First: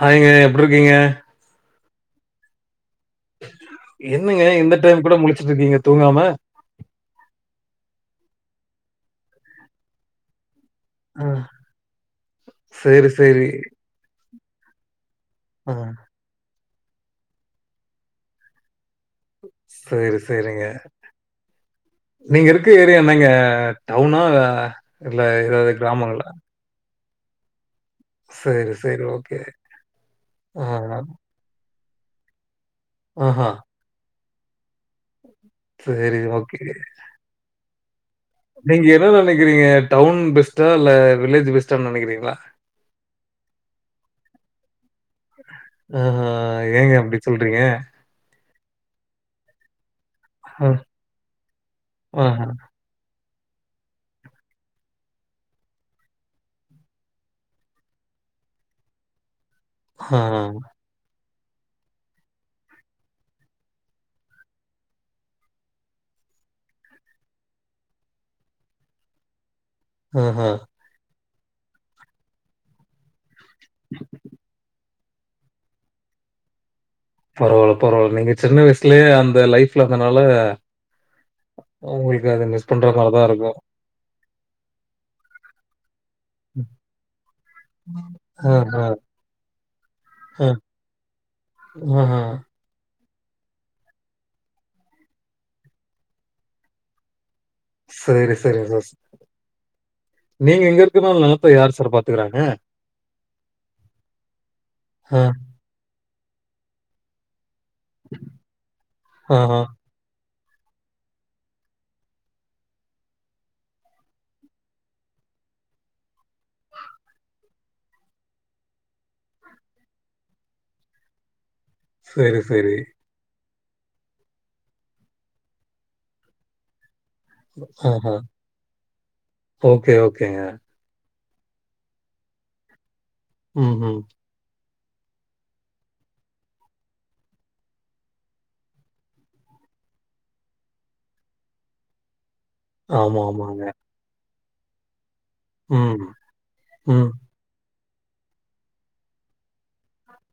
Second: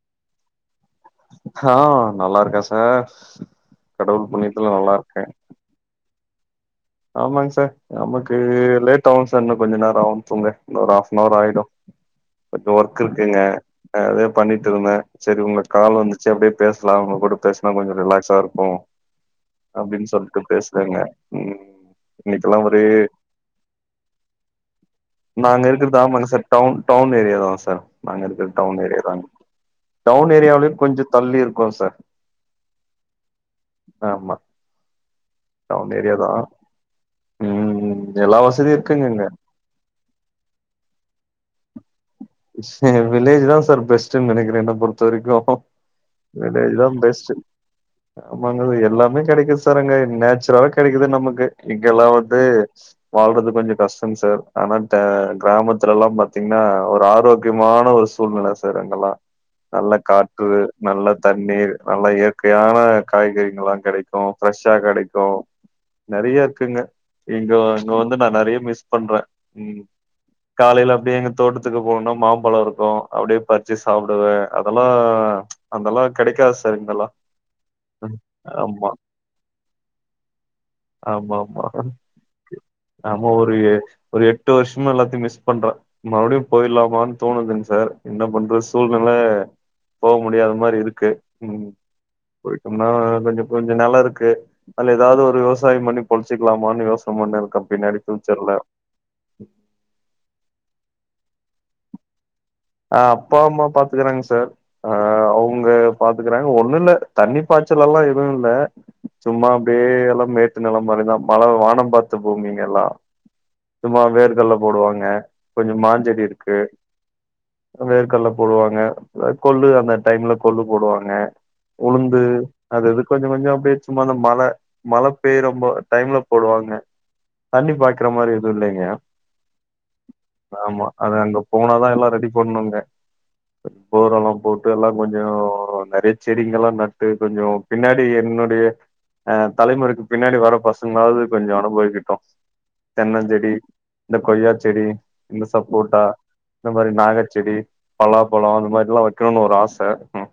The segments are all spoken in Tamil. ஹாய் கா எப்புடி இருக்கீங்க ஆஹ் நல்லா இருக்கா சார் கடவுள் என்னங்க புண்ணியத்துல இந்த நல்லா டைம் கூட முழச்சுட்டு இருக்கீங்க தூங்காம ஆமாங் சார் நமக்கு லேட் ஆகு சார் இன்னு கொஞ்ச நேர ஆகா துங்க இன்னு ஒரு ஆ. ஹாஃப்னாவர் ஆயிடு பட் ஒர்க் சரி, இருக்குங்க சரி. அதே பண்ணிட்டு இருந்தே சரி உங்க ஆ. கால் வந்துச்சு அப்புடியே பேசலா அவுங்க கூட பேசுனா கொஞ்ச ரிலாக்ஸா இருக்கு அப்புடின்னு சரி, சொல்லிட்டு சரிங்க. பேசுறேங்க ம் நீங்க இன்னைக்கெல்லா இருக்க ஒரு ஏரியா என்னங்க டவுனா இல்ல நாங்க இது இருக்கிறது கிராமங்கள ஆமாங்க சார் டவுன் டவுன் ஏரியா தா சார் நாங்க இருக்கற சரி, டவுன் ஏரியா சரி. தாங் ஓகே. டவுன் ஆ, ஏரியாவுலியு கொஞ்ச தள்ளி இருக்கோ சார் ஆ ஹா ஆமா டவுன் ஏரியா சரி தா ஓகே ம் எல்லா வசதியு நீங்க இருக்குங்க என்ன இங்க நெனைக்கிறீங்க டவுன் பெஸ்ட்டா இல்ல வில்லேஜ் பெஸ்ட்டானு நெனைக்கிறீங்களா ஹ் வில்லேஜ் தா சார் பெஸ்ட்டுனு நெனைக்கிறே என்னா பொறுத்த வரைக்கு ஆஹ் ஹா வில்லேஜ் தா ஏங்க அப்புடி பெஸ்ட்டு சொல்றீங்க ஆமாங்க எல்லாமே கிடைக்குது சார் அங்க அ, நேச்சுரலா கிடைக்குது நமக்கு இங்க எல்லா வந்து ஆஹா, வாழ்றது கொஞ்ச கஷ்டங்க சார் ஆனா கே கிராமத்துல எல்லா பாத்தீங்கன்னா ஒரு ஆள் ஆரோக்கியமான ஒரு சூழ்நிலை சார் அங்க எல்லா நல்ல ஆ, காற்று நல்ல தண்ணீர் நல்ல இயற்கையான காய்கறிகள்ல்லா கிடைக்கு ஃப்ரெஷ்ஷா கிடைக்கு நெறைய இருக்குங்க இங்க அங்க வந்து நா நெறைய மிஸ் பண்றே ம் ஹம் ஹா காலையில அப்புடியே எங்க தோட்டத்துக்கு போகணும்னா மாம்பழம் இருக்கும் அப்புடியே பறிச்சு சாப்பிடுவே அத எல்லா அத எல்லா கிடைக்காது சார் இங்கலா பரவால பரவால நீங்க சின்ன வயசுலயே அந்த லைஃப்ல இருந்தனால ஆமா ஆமா உங்களுக்கு அது மிஸ் பண்ற மாறி தா ஆமா இருக்கு ஒரு ஒரு எட்டு வருஷமா எல்லாத்தையு மிஸ் பண்றே மறுபடியு போயிலாமான்னு தோணுதுங்க சார் என்ன பண்றது ஆஹா, சூழ்நில போக ஆ, முடியாத மாறி இருக்கு ம் ஆஹா. போயிட்டோம்னா கொஞ்ச கொஞ்ச நல்லா இருக்கு அல்ல ஏதாவது ஒரு விவசாயம் பண்ணி பொழச்சிக்கலாமான்னு யோசன பண்ணி இருக்கே பின்னாடி சரி ஃபியூச்சர்ல சரி சார் நீங்க இங்க இருக்கனு நிலத்த யாரு சார் பாத்துக்கறாங்க ஆ அப்பா அம்மா பாத்துக்கறாங்க சார் ஆ, ஆஹ் அவுங்க பாத்துக்கறாங்க ஒண்ணுல தண்ணி பாய்ச்சல் எல்லா எதுவு இல்ல சும்மா ஆஹா. அப்டியே எல்லா மே ச்சு நிலை மாதிரி தா மழை வானம் பார்த்த பூமிங்க எல்லா சும்மா வேர்க்கடலை போடு வாங்க கொஞ்சே மா செடி இருக்கு வேர்கடல்ல போடு வாங்க கொள்ளு அந்த டைம்ல கொல்லு போடு வாங்க உளுந்து சரி, சரி. அது அதுக் கொஞ்சே கொஞ்சே அப்டியே சும்மா அந்த மழை மழை பெய் ராப்பா டைம்ல போடு வாங்க தண்ணி பாய்குற ஆஹா. மாரி எதுவும் இல்லைங்க ஓகே, ஓகேங்க. ஆமா அது அங்க போனாதான் எல்லாம் ரெடி பண்ணுங்க ம்ஹ்ம். போர்ரெல்லாம் போட் இதெல்லாம் கொஞ்சம் நறைய செடிங்கல்லாம் நட்டு கொஞ்சோ பின்னாடி என்னுடைய அ தலைமுறைக்கு பின்னாடி வர பசங்களாவது கொஞ்சோம் அனுபவைக்கிட்டும் ஆமா, தென்னஞ்செ ஆமாங்க. இந்த கொய்யா செடி இந்த ம், சப்போட்டா இந்த மாரி ம். நாக செடி பல்லாப்பழம் அந்த மாரிலா வைக்கணும்னு ஒரு ஆச ம்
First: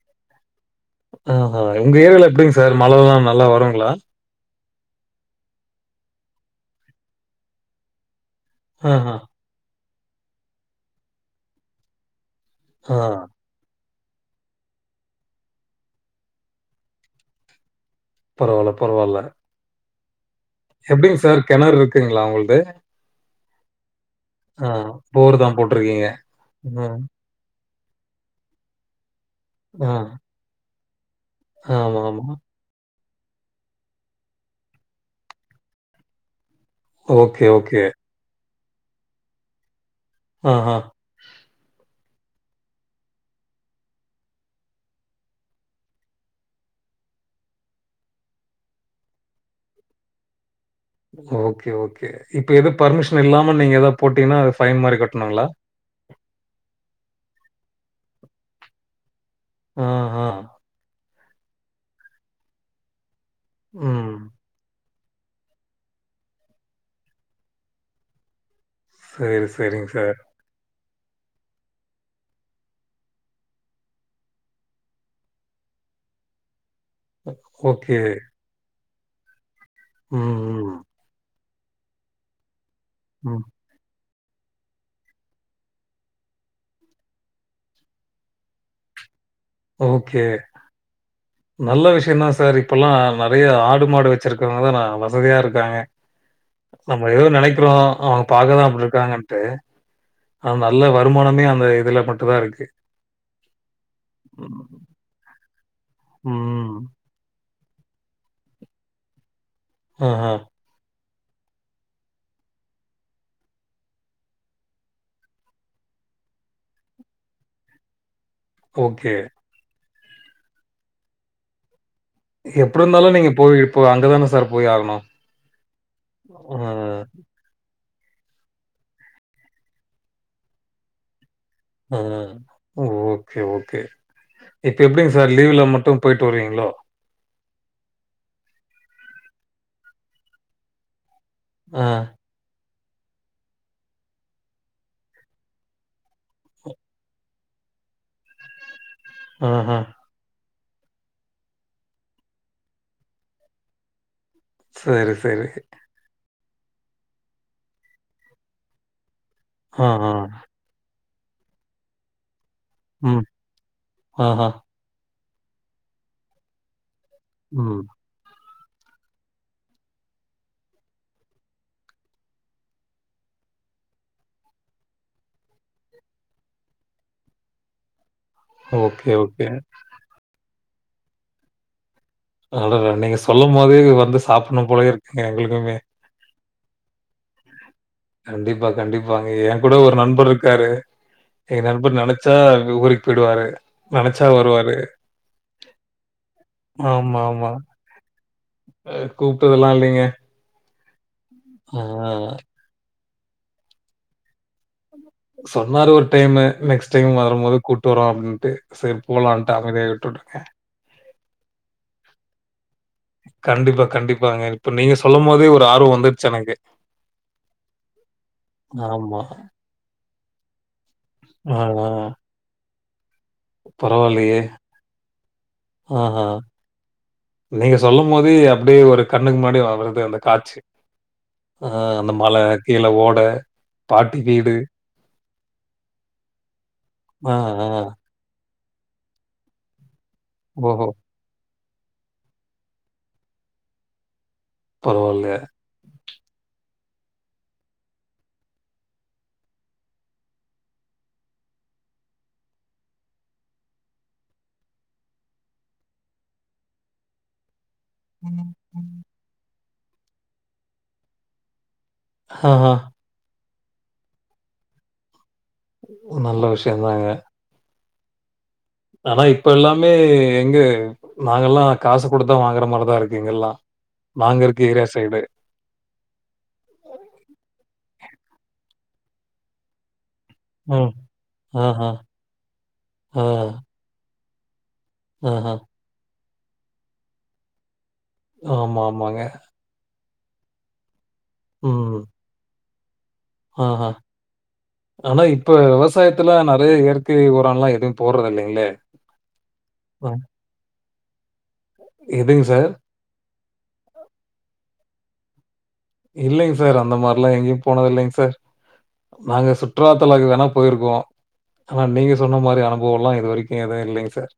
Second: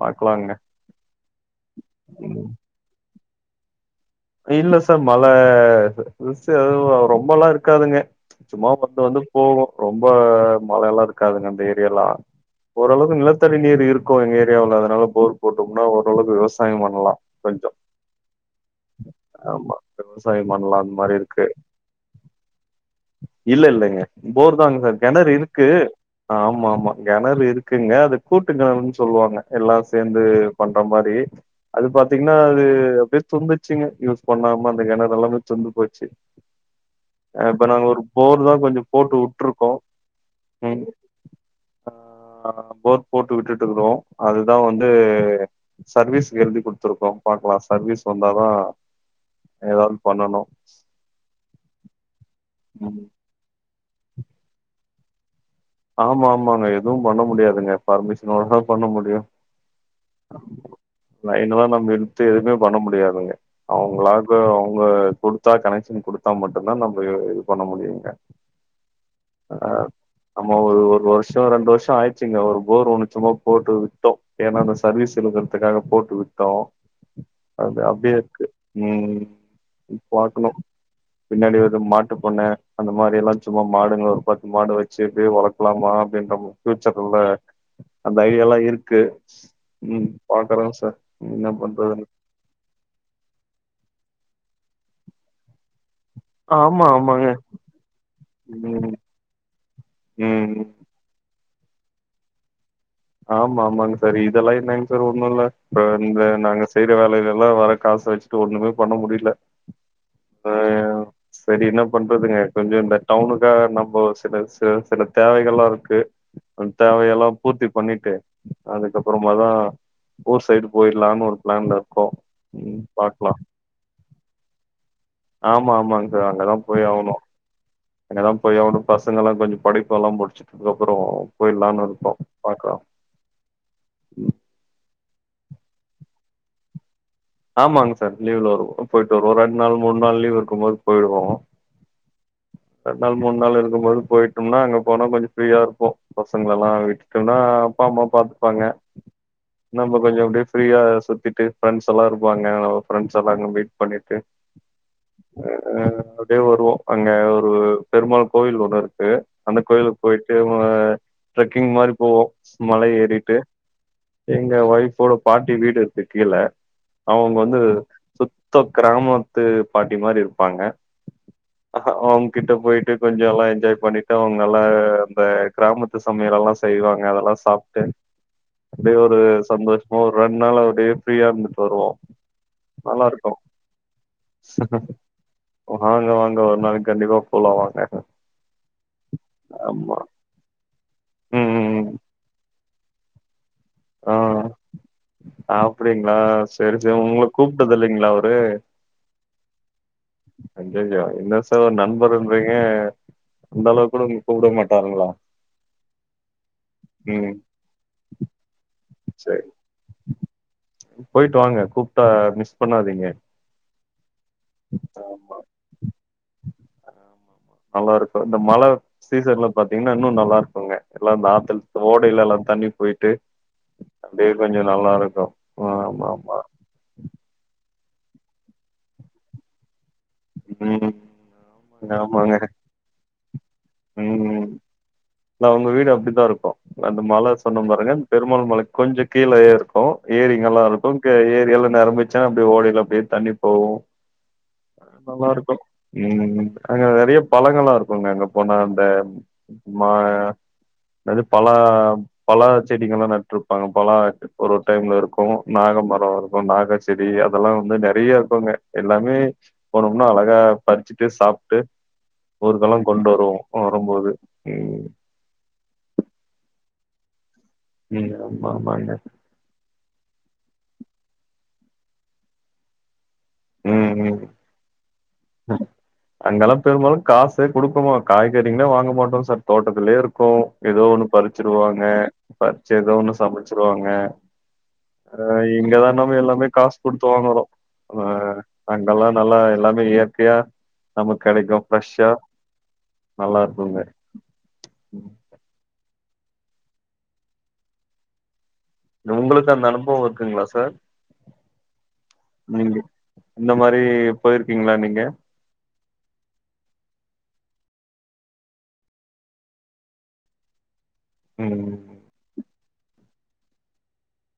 பாக்கலாங்க ஆ உங்க ஏரியால எப்டிங்க சார் மழை எல்லாம் நல்லா வரும்ங்களா இல்ல சார் மழை அதுவும் ரொம்ப எல்லாம் இருக்காதுங்க சும்மா வந்து ஆஹா. வந்து போகும் ரொம்ப மழையெல்லாம் இருக்காதுங்க அந்த ஏரியாலாம் ஆ. ஓரளவு நிலத் த்தடி நீர் இருக்கும் எங்க ஏரியாவ்ல அதனால போர் போட்டோம்னா ஓரளவு விவசாயம் பண்ணலாம் கொஞ்சம் பரவால்ல பரவால்ல விவசாய பண்ணலாம் அந்த மாரி எப்படிங்க சார் இருக்கு கிணறு இருக்குங்களா உங்களது? இல்ல இல்லைங்க போர் ஆ, தாங்க சார் கிணறு போர் தான் இருக்கு போட்டிருக்கீங்க. ஆமா ஆமா ம். கிணறு இருக் இருக்குங்க அது கூட்டு கிணறுன்னு சொல்லுவாங்க எல்லாம் ஆ, சேர்ந்து பண்ற மாரி அது ஆமாமா. பாத்தீங்கன்னா அது அப்டியே தும்பி ச்சிங்க யூஸ் பண்ணாம அந்த கிணறு எல்லாமே சொந்து போச்சு ஆ ஓகே, இப்ப ஓகே. நாங்க ஒரு போர் தான் கொஞ்சம் போட்டு விட்டுருக்கோம் ஆஹா. ஆ போர் போட்டு விட்டுட்டுக்கிறோம் அதுதான் வந்து சர்வீஸ்க்கு எழுதி குடுத்துருக்கோம் பாக்கலாம் சர்வீஸ் வந் வந்தாதான் ஏதாவது பண்ணணும் ஓகே ஓகே இப்ப எது ம். பர்மிஷன் இல்லாம நீங்க ஏதாவ போட்டீங்கானா அது ஃபைன் மாரி கட்டணும்ங்களா ஆமா ஆமாங்க எதுவும் பண்ண முடியாதுங்க பர்மிஷனோடதான் பண்ண முடியும் ஆ ஆ லைன்ல்லாம் நம்ம இழுத்து எதுவுமே பண்ண முடியாதுங்க அவுங்களா ம். ப அவங்க குடு த்தா கனெக்க்ஷன் குடுத்தா மட்டும்தான் நம்ம இது பண்ண முடியுங்க சேரி சேரிங்க சார் ஆமா ஒரு ஒரு வருஷம் ரெண்டு வருஷம் ஆயிடுச்சுங்க ஒரு போர் ஒன்னு சும்மா போட்டு விட்டோம் ஏன்னா சர்வீஸ் இழுக்கறதுக்காக போட்டு விட்டோம் அது ஓகே. அப்டியே இருக்கு ம் ம், பாக்கணும் ம், பின்னாடி ஒரு மாட்டு பண்ணை அந்த மாரி ம். எல்லாம் சும்மா மாடுங்க ஒரு பத்து மாடு வச்சு எப்டியு வளர்க்கலாமா பஃபியூச்சர்ல அந்த ஐடியால்லாம் இருக்கு ம் ஓகே பாக்குறோ சார் என்ன நல்ல பண்றதுன்னு விஷயம் தான் சார் இப்போல்லாம் நிறைய ஆடு மாடு வச்சிருக்கறவங்கதான் வசதியா இருக்காங்க ஆமா நம்ம எதோ ஆமாங்க நினைக்கிறோம் அவங்க பாக்கதான் அப்டி ம் இருக்காங்கன்ட்டு அ ம் நல்ல வருமானமே அந்த இதுல மட்டும் தான் இருக்கு ஆமா ஆமாங் சார் இதெல்லாம் ம். என்னாங்க சார் ஒண்ணுல்ல அப்பற இந்த நாங்க ம். செய்யற வேலையில எல்லாம் வர காசு வச்சுட்டு ஒண்ணுமே பண்ண முடில ஆ ஆ சரி என்ன பண்றதுங்க கொஞ்சம் இந்த டவுனுக்காக நம்ம சில ச சில தேவைகள்ல்லாம் இருக்கு கொஞ்ச தேவையெல்லாம் பூர்த்தி பண்ணிட்டு ஓகே. அதுக்கப்பறமாதான் ஊர் சைடு போயிடலான்னு ஒரு பிளான்ல இருக்கோம் எப்டி ம் இருந்தாலும் நீங்க பாக்கலாம். போய் இப்போ அங்கதானே சார் போய் ஆகணும் ஆமா ஆமாங்க சார் அ, அங்கதான் போய் ஆவணும் அங்கதான் போய் அவனும் பசங்க எல்லாம் கொஞ்சம் படிப்பு எல்லாம் முடிச்சதுக்கு அப்பறம் போய்லாம்னு அ. இருக்கோம் பாக்கலாம் ஓகே ஓகே இப்போ எப்டிங்க சார் லீவ்ல மட்டும் போய்ட்டு வருவீங்களோ ஆமாங்க சார் லீவ்ல வருவோ போயிட்டு வருவோ ரெண்டு நாள் மூணு நாள் லீவ் இருக்கும்போது போயிருவோ அ ரெண்டு நாள் மூணு நாள் இருக்கும் போது போயிட்டோம்னா அங்க போனா கொஞ்சோ ஃப்ரீயா இருக்கூ பசங்களலா வீட் ட்டனா அப்பா அம்மா பாத்தப்பாங்க ஆஹா. நம்ம கொஞ்சோ அப்டி ஃப்ரீயா சுத்திட்டு ஃப்ரெண்ட்ஸ் எல்லா இருப்பாங்க ஒ ஃப்ரெண்ட்ஸெல்லா அங்க மீட் பண்ணிட்டு சரி, சரி. அ அப்டியே வருவோ அங்க ஒரு பெருமாள் கோவில் ஒன்னு இருக்கு அந்த ஆ, கோயிலுக் ஆ. போயிட்டு வ ட்ரெக்கிங் மாரி போவோ மலை ம். ஏறிட்டு ஆஹா. எங்க ஒய்ஃபோட பாட்டி வீடு இருக்கு கீழ அவுங் வந்து ம். சுத்த கிராமத்து பாட்டி மாரி இருப்பாங்க ஒங் கிட்ட போய்ட்டு கொஞ்சோ எல்லா என்ஜாய் பண்ணிட்டு அவங்கெலா அந்த கிராமத்து சமையலெல்லா செய்வாங்க அதெல்லா சாப்ட்டேன் [inaudible] அப்டி ஒரு ஓகே. சந்தோஷ்மா ஒரு ரெண் நாள் அப்டியே ஃப்ரீயா இருந்துட்டு வருவோ அடடா! நீங்க நல்லாருக்கோ சொல்லும்போதே வந்து சாப்பிடணும் போலயே இருக்குங்க எங்களுக்குமே. ஒருநாள் இங்க வாங்க ஒரு நாளைக்கு கண்டிப்பா போலா வாங்க கண்டிப்பா கண்டிப்பாங்க ஏங்கூட ஒரு ஆமா. நண்பருக்காரு ம், எங்க ம், நண்பர் ம். நெனச்சா இங்க கூடிட் போய்டுவாரு ஆ ஆப்டிங்களா செரி செ ஆமா, உங்கள ஆமா. கூப்ட்டதில்லைங்களா அவரு அ கூப்ட்டதெல்லா இல்லைங்க அய்யய்யோ இன்ன சோ ஆ நண்பருன்றீங்க அந்த அளவு கூட உங்கள கூப்டே மாட்டாருங்களா சொன்னாரு ஒரு டைமு நெக்ஸ் டைம் ம். வரும் போது கூட்டு வரோ அப்டின்ட்டு செர் சரி. போலான்ட்டு அவே கை விட்டு வுட்டுட்ட போயிட்டு வாங்க கூப்ட்டா மிஸ் பண்ணாதீங்க கண்டிப்பா கண்டிப்பாங்க இப்ப நீங்க சொல்லும் ஆமா. போதே ஒரு ஆர்வோ வந்துர்ச்சு எனக்கு நல்லாருக்கு இந்த மழ ஆமா. சீசன்ல பாத்தீங்கன்னா இன்னு நல்லாருக்குங்க எல்லா ஆ, தாத்தல் இந்த ஆ. ஓடையில எல்லா தண்ணி போயிட்டு பரவாயில்லையே! அப்டியே நல்லாருக்கூ ஆஹா. ஆமாமா நீங்க சொல்லும் போத அப்டியே ஒரு கண்ணுக்கு முன்னாடி ஆ வருது அந்த காட்சு ம் ஆமாங்க அந்த ஆமாங்க மல கீழ ஓட பாட்டி ம் வீடு இல்ல அவுங்க வீடு அப்டித்தா இருக்கூ அந்த மல ஆ, ஆ. சொன்னம் பாருங்க அந் பெருமாள் மல கொஞ்சோ கீழயே இருக்கோ ஏரிங்கல்லா ஓஹோ! இருக்கூ தெ ஏரியெல்லா நெரம்பச்சா அப்டி ஓடைல அப்டியே தண்ணி போவு பரவாயில்லையே. நல்லாருக்கூ ம் அங்க நெறைய பழங்களா இருக்குங்க அங்க போனா அந்த மா நது பலா பலா செடிகள்லா நட்ருப்பாங்க பலா ஒரு டைம்ல இருக்கோ நாக மரோ இருக்கூ நாக செடி அதெல்லா வந்து ந றயா ம். இருக்குங்க எல்லாமே போனோம்னா அழகா பறிச்சுட்டு சாப்ட்டு ஆஹா. ஊருக்கெல்லா கொண்டு வருவோ வரம்போது ம் ஒர் நல்ல விஷ்யந்தாங்க நீங்க அம்மாமாங்க ஆனா இப்ப எல்லாமே எங்கே நாங்கல்லா காசு குடுத்தா வாங்கற மாரிதா இருக்கு இங்கெல்லா ம் ம் நாங்க இருக்க ஏரா சைடு அங்கெல்லா பெரும்பாலு காசெ கொடுக்குமா காய்கறிங்ளே வாங்க மாட்டோ சார் தோட்டத்துலே இருக்கூ ஏதோ ம். ஒண்ணு ஆஹா. பறிச்சிருவாங்க பறிச்சு ஏதோ ஒண்ணு ஆ. சமச்சிருவாங்க ஆ ஆஹா. இங்கதா நம எல்லாமே காசு குடுத்து வாங்குறோ ஆ ஆமா, அங்கல்லா ஆமாங்க. நல்லா எல்லாமே இயற்கையா நமக்கு கெடைக்கு ஃப்ரெஷ்ஷா நல்லா ஆ இருக்குங்க ஆ ம். ஆனா இப்ப விவசாயத்துல நறைய இயற்கை ஓரலா எதுவு போட்றது இல்லைங்களே இ உங்களுக்கு அந்த அனுபவ அ இருக்குங்களா சார் எதுங்க சார்? ம் இந்த மாரி போயிருக்கீங்ளா நீங்க இல்லைங்க சார் அந்த மார்ல்லா எங்கேயு போனதில்லைங் சார் நாங்க சுற்றுலாத்தலக்கு வேணா போயிருக்கோ ஆனா ம் நீங்க சொன்ன மாரி அனுபவ லா இது வரைக்கு எதுவு இல்லைங் சார்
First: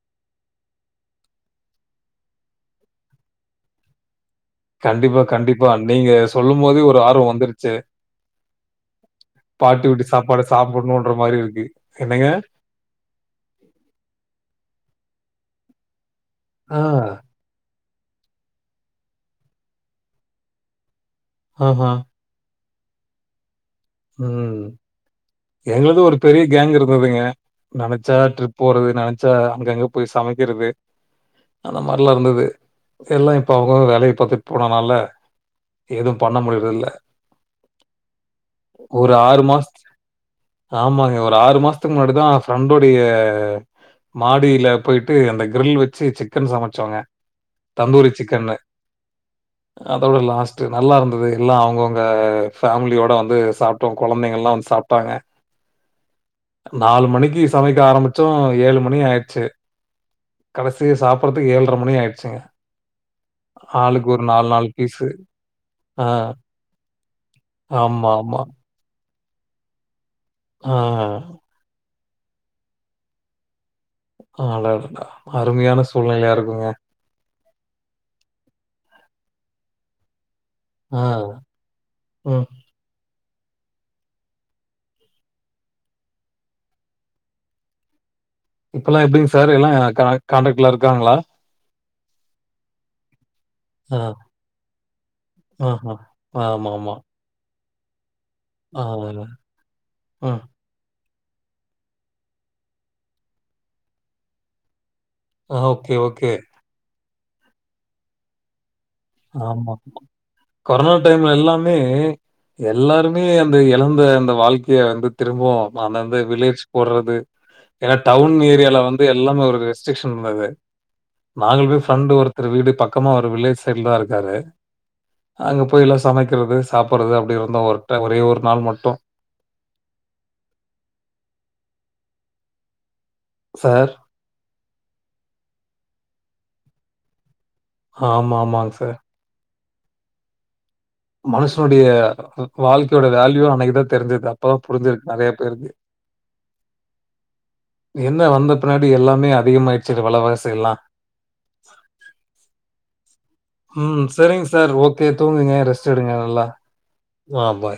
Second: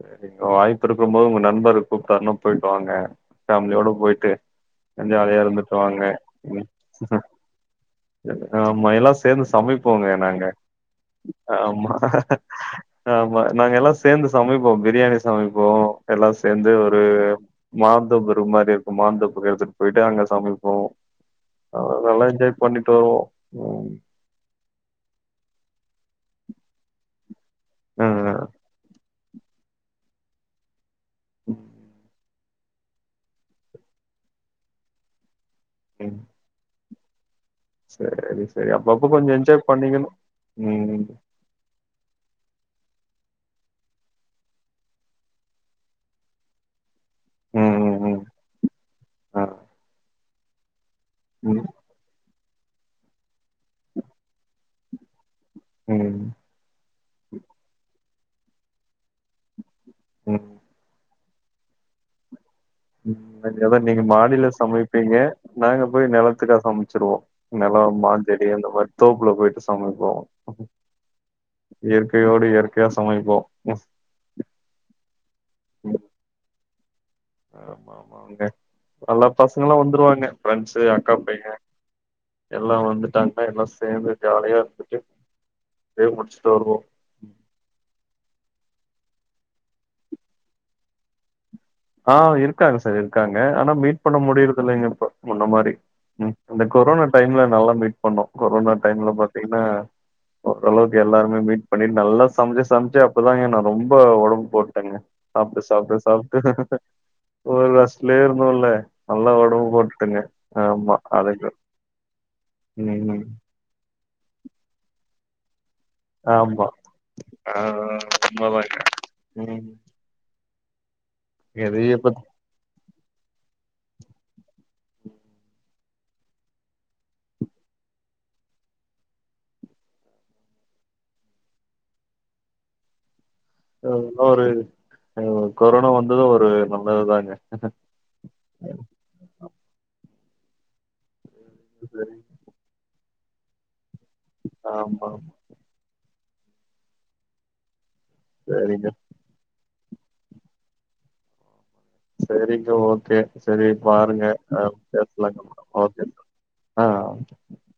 சரிங்க வாய்ப்பு இருக்கும் போது உங்க நண்பர் கூப்பிட்டாருனா போயிட்டு வாாங்க ஃபேமிலியோட போயிட்டு கண்டிப்பா ஜாலியா கண்டிப்பா இருந்துட்டு வாங்க நீங்க சொல்லு ம் போதே ஒரு ஆர்வோ வந்துருச்சு ஆமா எல்லா சேந்து பாட்டி வீட்டு சமைப்போங்க சாப்பாடு நாங்க சாப்பிடணுன்ற மாரி இருக்கு. ஆமா என்னங்க? ஆ ஆமா நாங்க எல்லா சேந்து சமைப்போ பிரியாணி சமைப்போ எல்லா சேந்து ஆ, ஒரு மாந்தோப்பு மாரி இருக்கு மாந்தோப்க்கு எடுத்துட்டு போயிட்டு அங்க சமைப்போ ஆஹா, நல்லா என்ஜாய் பண்ணிட்டோ உம் ம் எங்களுக்கு ஒரு பெரிய கேங் இருந்ததுங்க நெனைச்சா ஆ ட்ரிப் போறது நெனைச்சா அங்க அங்க போய் சமைக்றது அந்த மாரிலா இருந்தது எல்லா இப்ப அவங்க அவங்க வேலைய பாத்துட்டு போனனால எது பண்ண முடியறது இல்ல செரி செரி அப்பப்போ ஒரு கொஞ்சு என்ஜாய் மாசத் பண்ணீங்கன்னு உம் ஆமாங்க. ஒரு ஆறு மாசத்துக்கு முன்னாடிதா ஃப்ரெண்டோடைய மாடியில போயிட்டு அந்த க்ரில் வச்சு சிக்கன் சமச்சோங்க ம் ம் தந்தூரி ம் சிக்கன்னு ஆ அதோட லாஸ்ட்டு நல்லா இருந்தது எல்லா ம் அவங்க அங்க ஃபேமிலியோட வந்து சாப்ட்டோ கொழந்தைங்க எல்லா வந்து சாப்ட்டாங்க உம் நாலு மணிக்கு சமைக்க ஆரம்பிச்சோ ஏழு மணி ஆயிச்சு ம் கடைசி சாப் படுரதுக்கு ஏழரை மணி ஆய்ச்சிங்க உ அதேதா நீங்க மாடியில பீஸு. சமைப்பீங்க நாங்க ஆ. போய் நெலத்துல சமைச்சிருவோ நெலொ ஆமா, ஆமா. மாஞ்செடி அந்த மாரி தோப்புல போயிட்டு சமைப்போ ஆ இயற்கையோடு இயற்கையா சமைப்போ ஆடடா அருமையான சூழ்நிலையா இருக்குங்க ஆமா ஆமாங்க எல்லா பசங்களு வந்துருவாங்க பிரெண்ட்ஸு ஆ. அக்கா பைய ம். எல்லா வந்துட்டாங்ன்னா எல்லா சேந்து ஜாலியா இருந்துட்டு லீவ் முடிச்ட்டு வருவோ இப்பெல்லா எப்டிங்க சார் எல்லா காண் காண்டேக்ட்ல இருக்காங்ளா ஆ இரு இருக்காங்க சார் இருக்காங்க ஆனா மீட் ஆ. பண்ண முடியறத இல்லைங்க இப்ப முன்ன மாரி ஆஹ. இந்த ஆமாமா. கொரோனா டைம்ல நல்லா மீட் பண்ணோ கொரோனா ஆ. டைம்ல பாத்தீங்கன்னா ம். ஓரலவுக் எல்லாருமே மீட் பண்ணிட்டு நல்லா சமைச்சு சமைச்சு அப்பதாங்க நா ரொம்ப ஒடம்பு போட்டேங்க சாப்ட்டு ஓகே, சாப்ட்டு ஓகே. சாப்ட்டு ஒரு ரெஸ்லேயே இருந்தோல்ல ஆமா கொரோனா டைம்ல அதுக்கு எல்லாமே எல்லாருமே ம். வந்து எழந்த அந்த வாழ்க்கைய வந்து திரும்பவு அந்த வந்து வில்லேஜ் ஆமா. போடுறது ஆ ஏன்னா டவுன் ஏரியால உண்மதாங்க. வந்து எல்லாமே ஒரு ம். ரெஸ்டிரிக்சன் இருந்தது நாங்களுமே எதைய ஃபிரண்ட்டு பத்தி ஒருத்தர் வீடு பக்கமா ஒரு வில்லேஜ் சைட்ல தா இருக்காரு அங்க போய் எல்லா சமைக்கிறது சாப்புறது அப்டி இருந்தோ ஒருட் ஒரே ஒரு நாள் மட்டு சார் இன்னொரு ஒரு கொரோனா வந்தது ஒரு நல்லதுதாங்க ஆமா ஆமாங் சார் மனுஷனுடைய வாழ்க்கையோட வேல்யு அன்னைக்குதா தெரிஞ்சது அப்பதா ஆமா. புரிஞ்சிருக்கு நெறைய பேருக்கு என்ன வந்த சரிங்க. பின்னாடி எல்லாமே அதிகமாயிடுச்சு வெல வாசி எல்லா சரிங்க ஓகே சரி ம். பாருங்க சரிங்க ஆ சார். ஓகே. பேசலாங்க தூங்குங்க. ரெஸ்ட் எடுங்க [unintelligible] நல்லா. ஆ ஆ பை.